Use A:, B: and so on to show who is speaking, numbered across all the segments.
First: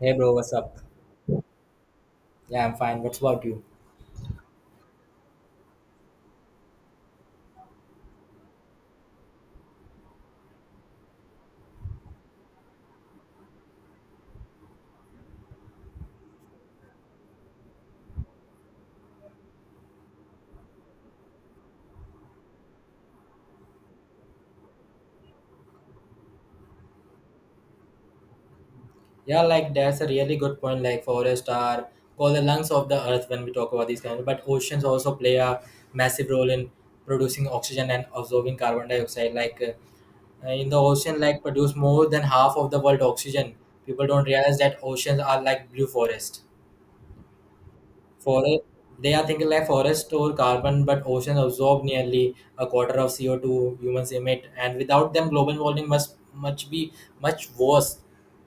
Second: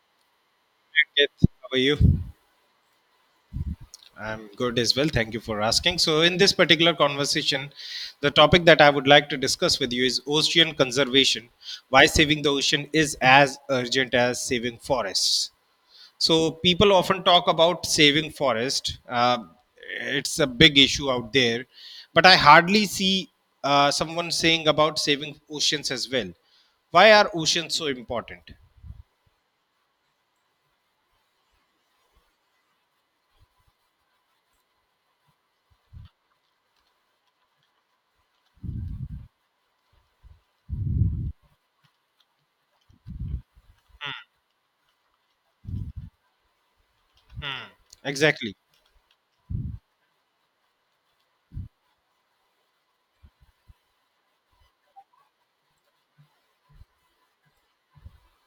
A: Hey bro, what's up?
B: Ankit, how are you?
A: Yeah, I'm fine. What's about you?
B: I'm good as well. Thank you for asking. So, in this particular conversation, the topic that I would like to discuss with you is ocean conservation. Why saving the ocean is as urgent as saving forests. So, people often talk about saving forest. It's a big issue out there, but I hardly see someone saying about saving oceans as well. Why are oceans so important?
A: Yeah, like that's a really good point. Like forests are called the lungs of the earth when we talk about these kind of, but oceans also play a massive role in producing oxygen and absorbing carbon dioxide. In the ocean, like produce more than half of the world oxygen. People don't realize that oceans are like blue forest.
B: Exactly.
A: Forest, they are thinking like forests store carbon, but oceans absorb nearly a quarter of CO2 humans emit, and without them, global warming must much be much worse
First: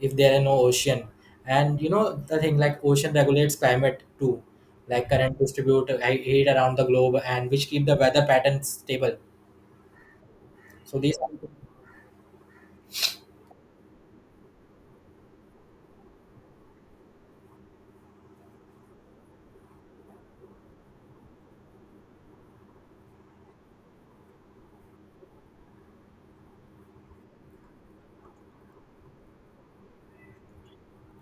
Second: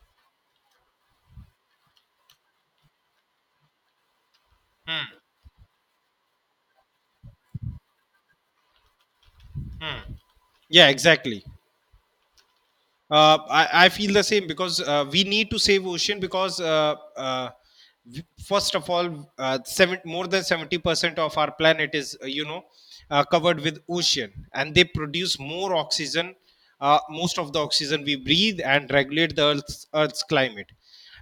A: if there are no ocean. And you know the thing like ocean regulates climate too, like current distribute heat around the globe, and which keep the weather patterns stable.
B: Yeah,
A: So these are.
B: exactly. I feel the same because we need to save ocean because first of all, more than 70% of our planet is covered with ocean, and they produce more oxygen, most of the oxygen we breathe, and regulate the Earth's climate.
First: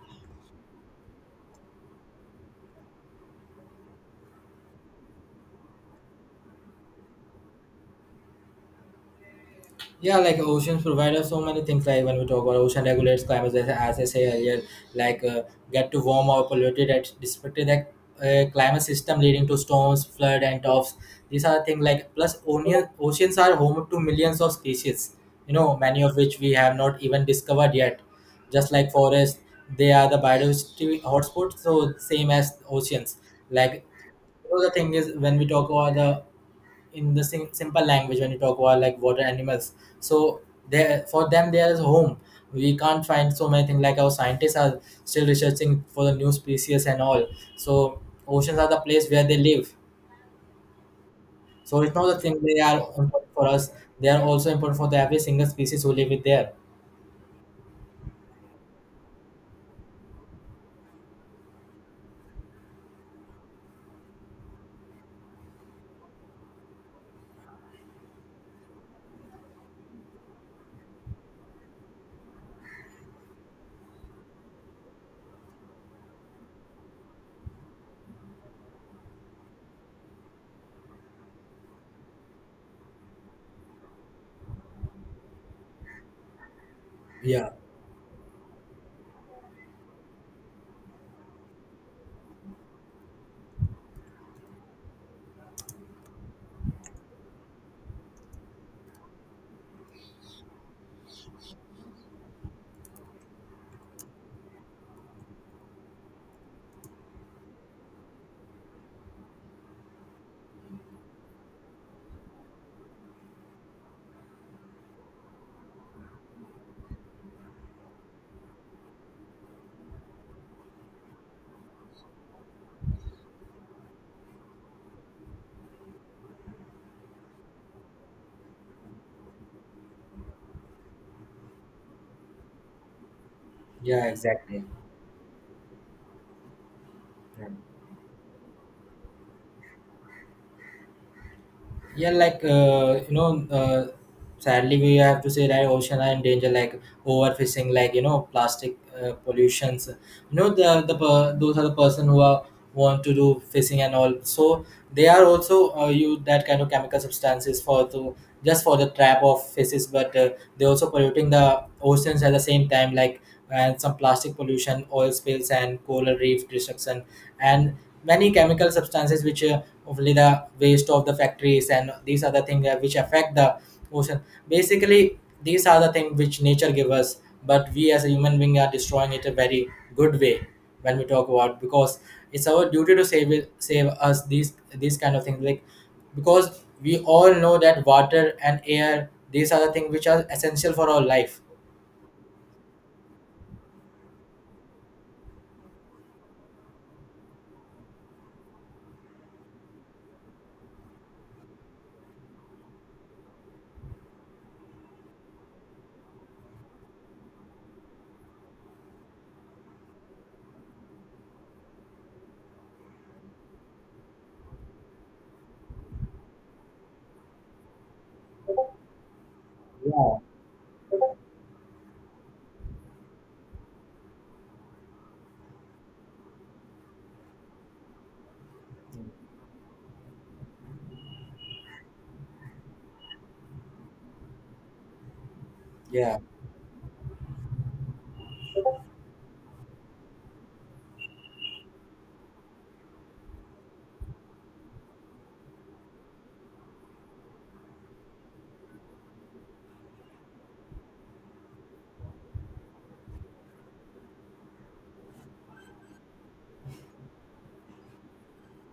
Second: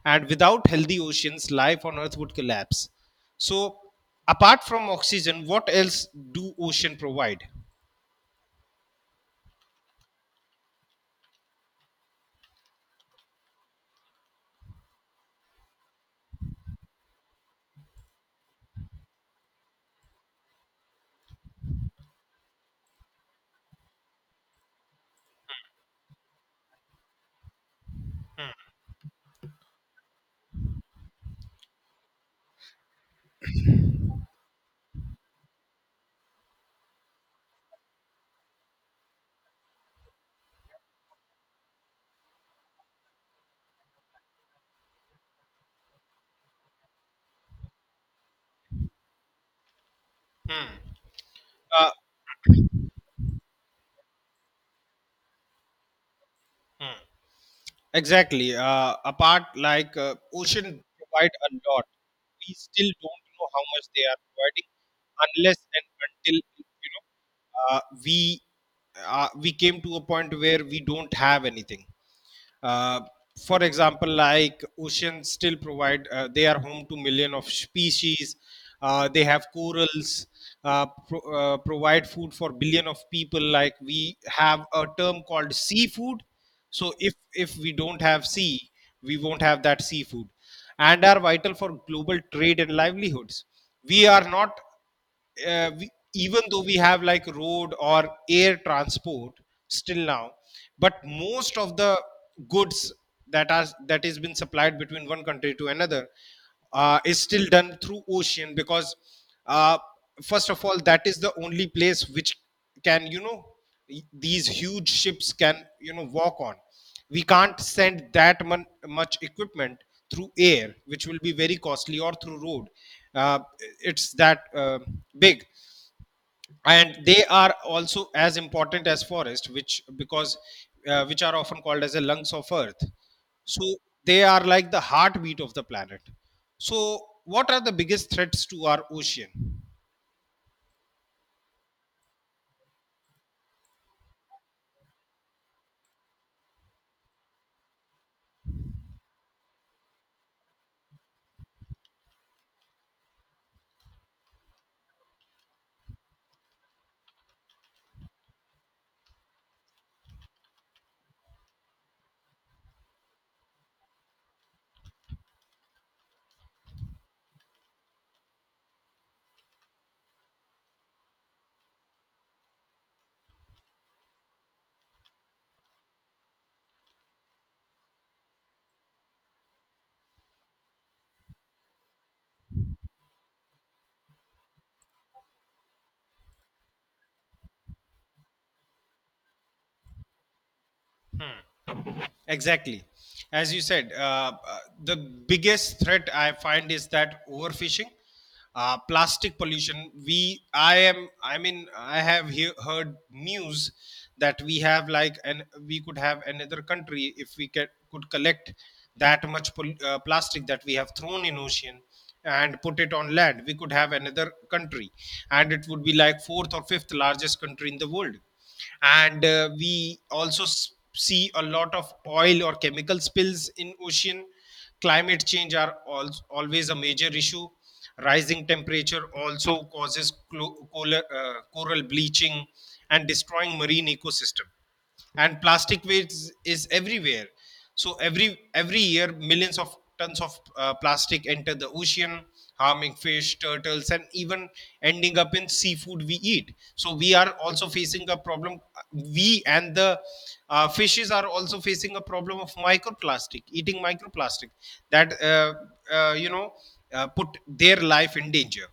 B: And without healthy oceans, life on Earth would collapse. So, apart from oxygen, what else do ocean provide?
A: Yeah, like oceans provide us so many things. Like when we talk about ocean regulates climate, as I say earlier, like get to warm or polluted at disrupted that climate system leading to storms, flood, and tops. These are things like plus onion, oceans are home to millions of species. You know, many of which we have not even discovered yet. Just like forests, they are the biodiversity hotspots. So same as oceans, like you know, the thing is when we talk about the in the simple language when you talk about like water animals, so there for them there is home. We can't find so many things like our scientists are still researching for the new species and all. So oceans are the place where they live,
B: Hmm.
A: so
B: Uh,
A: it's not the thing they are important for us, they are also important for the every single species who live it there.
B: Hmm. Exactly. Apart, like ocean provide a lot. We still don't know how much they are providing, unless and until we we came to a point where we don't have anything. Uh, for example, like oceans still provide, they are home to million of species. They have corals, provide food for billion of people. Like we have a term called seafood. So if
A: Yeah,
B: if we don't have sea, we won't have that seafood, and are vital for global trade and livelihoods. We are not, uh, we, even though we have like road or air transport still now, but most of the goods that is been supplied between one country to another is still done through ocean. Because uh, first of all, that is the only place which can, these huge ships can walk on. We can't send that much equipment through air, which will be very costly, or through road. Uh, it's that big. And they are also as important as forest, which are often called as the lungs of earth. So
A: yeah,
B: they are
A: exactly.
B: like the heartbeat of the planet. So,
A: Yeah.
B: what are the biggest threats to our ocean?
A: Yeah like you know sadly we have to say that ocean are in danger, like overfishing, like you know plastic pollutions. You know, the those are the person who are want to do fishing and all, so they are also use that kind of chemical substances for to just for the trap of fishes, but they also polluting the oceans at the same time, like, and some plastic pollution, oil spills, and coral reef destruction, and many chemical substances which only the waste of the factories, and these are the things which affect the ocean. Basically these are the things which nature give us, but we as a human being are destroying it a very good way. When we talk about, because it's our duty to save it, save us these kind of things, like because we all know that water and air, these are the things which are essential for our life.
B: Exactly. As you said, the biggest threat I find is that overfishing, plastic pollution. I mean, I have heard news that we have like, and we could have another country if we could collect that much plastic that we have thrown in ocean and put it on land. We could have another country, and it would be like fourth or fifth largest country in the world. And we
A: Yeah,
B: also see a lot of oil or chemical spills in ocean. Climate change are always a major issue. Rising temperature also causes coral bleaching and destroying marine ecosystem. And plastic
A: yeah,
B: waste is everywhere. So every year millions of tons of plastic enter the ocean, harming fish turtles and even ending up in seafood we eat. So we are also facing a problem. We and the fishes are also facing a problem of microplastic eating microplastic that uh, you know put their life in danger.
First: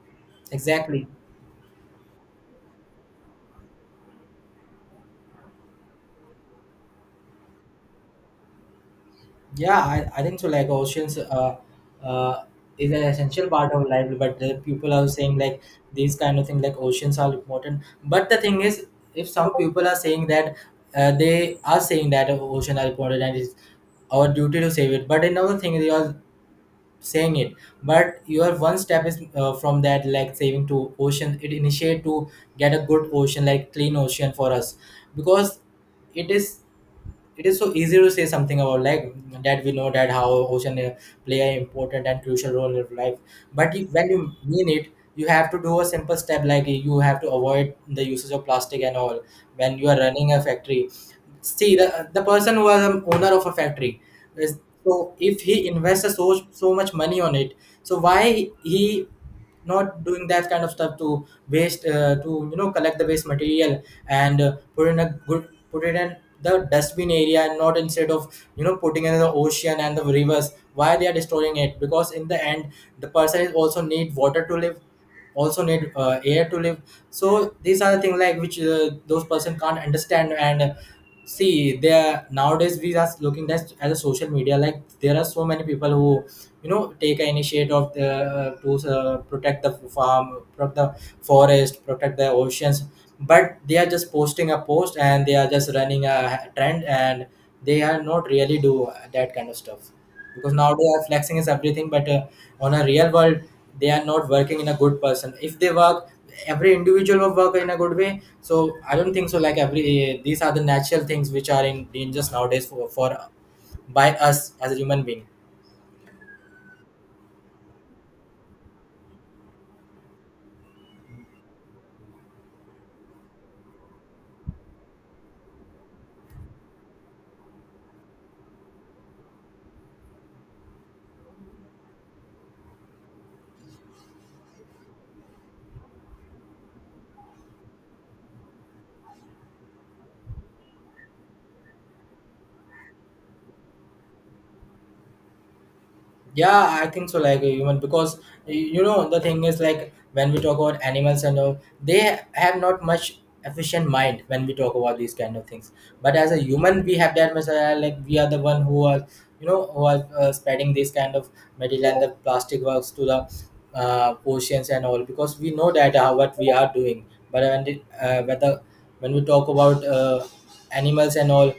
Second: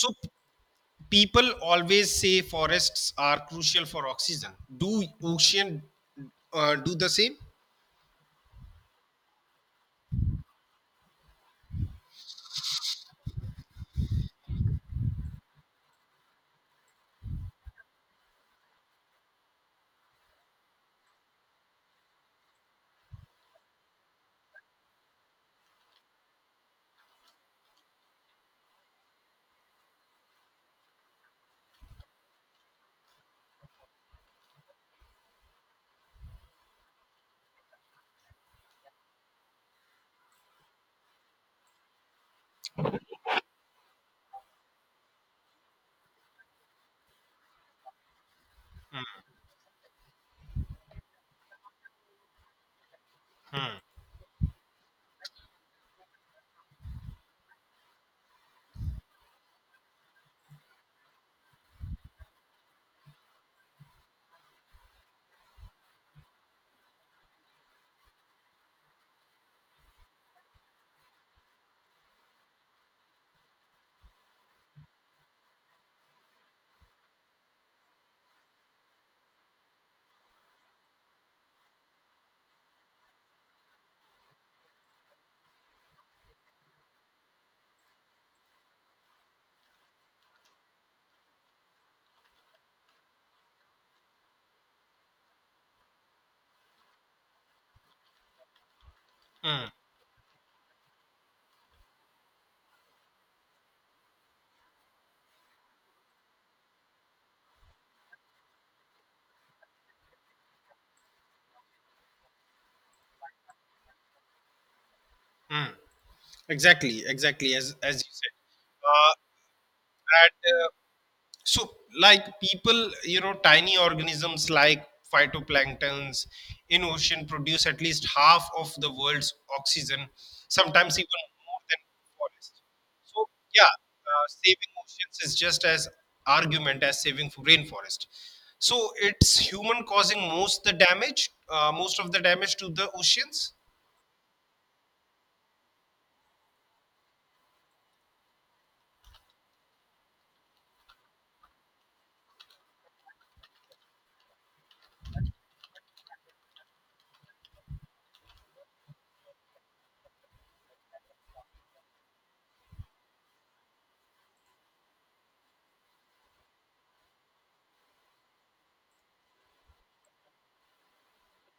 B: So
A: exactly.
B: people always say forests are crucial for oxygen. Do ocean do the same?
A: Yeah, I think so. Like oceans uh, is an essential part of life, but the people are saying like these kind of thing. Like oceans are important. But the thing is, if some people are saying that they are saying that ocean are important and it's our duty to save it, but another thing they are saying it. But your one step is from that, like saving to ocean. It initiate to get a good ocean, like clean ocean for us, because it is, it is so easy to say something about like that we know that how ocean play an important and crucial role in life. But when you mean it, you have to do a simple step, like you have to avoid the usage of plastic and all. When you are running a factory, see, the person who was an owner of a factory is, so if he invests so so much money on it, so why he not doing that kind of stuff to waste to, you know, collect the waste material and put in a good, put it in the dustbin area, and not instead of, you know, putting it in the ocean and the rivers. Why they are destroying it? Because in the end the person is also need water to live, also need air to live. So these are the things like which those person can't understand. And see there, nowadays we are looking at as a social media, like there are so many people who, you know, take an initiative of the, to protect the farm, protect the forest, protect the oceans, but they are just posting a post and they are just running a trend, and they are not really do that kind of
B: Mm,
A: stuff. Because nowadays flexing is everything, but on a real world they are not working in a good person. If they work, every individual will work in a good way. So I don't think so, like every, these are the natural things which are in dangers nowadays for by us as a human being.
B: mm. Exactly, as you said, uh, that so, like people, tiny organisms like phytoplanktons in ocean produce at least half of the world's oxygen, sometimes even more than forest. So, yeah, saving oceans is just as argument as saving rainforest. So, it's human causing most of the damage to the oceans.
A: Yeah, I think so. Like a human, because you know the thing is like when we talk about animals and all, they have not much efficient mind when we talk about these kind of things. But as a human, we have that much. Like we are the one who are, you know, who are spreading this kind of material and the plastic works to the oceans and all, because we know that what we are doing. But when it, whether when we talk about animals and all,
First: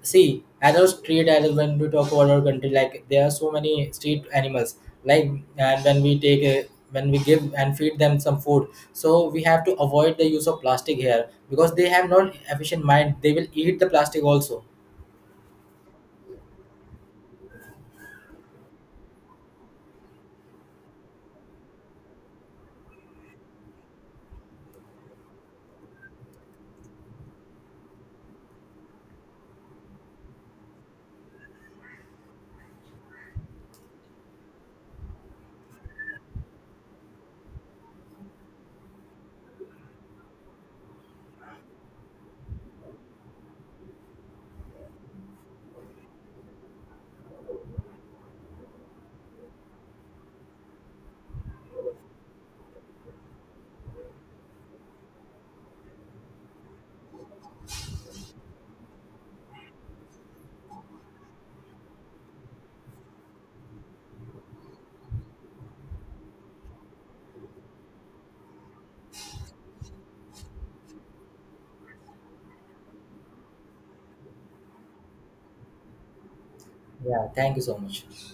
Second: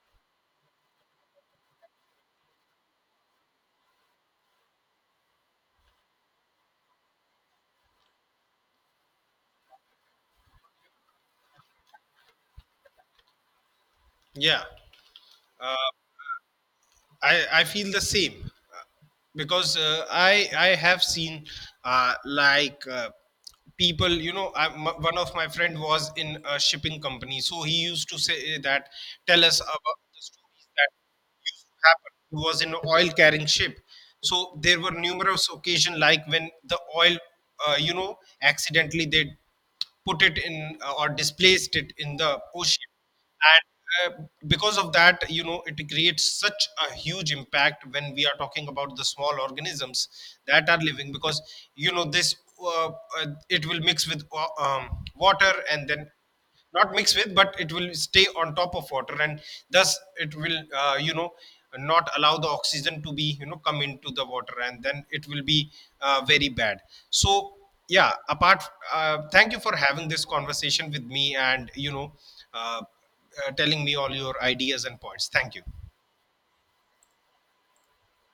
A: see, as other street animals when we talk about our country, like there are so many street animals. Like, and when we take a, when we give and feed them some food, so we have to avoid the use of plastic here because they have not efficient mind. They will eat the plastic
B: Yeah,
A: also.
B: uh, I feel the same. Because I have seen like people one of my friend was in a shipping company, so he used to say that tell us about the stories that used to happen. He was in an oil carrying ship, so there were numerous occasions like when the oil accidentally they put it in, or displaced it in the ocean. And because of that, it creates such a huge impact when we are talking about the small organisms that are living. Because you know this uh, it will mix with water. And then not mix with, but it will stay on top of water. And thus it will not allow the oxygen to be you know come into the water. And then it will be very bad. So, yeah, apart thank you for having this conversation with me, and uh, telling me all your ideas and points. Thank you.
A: Yeah. Thank you so much.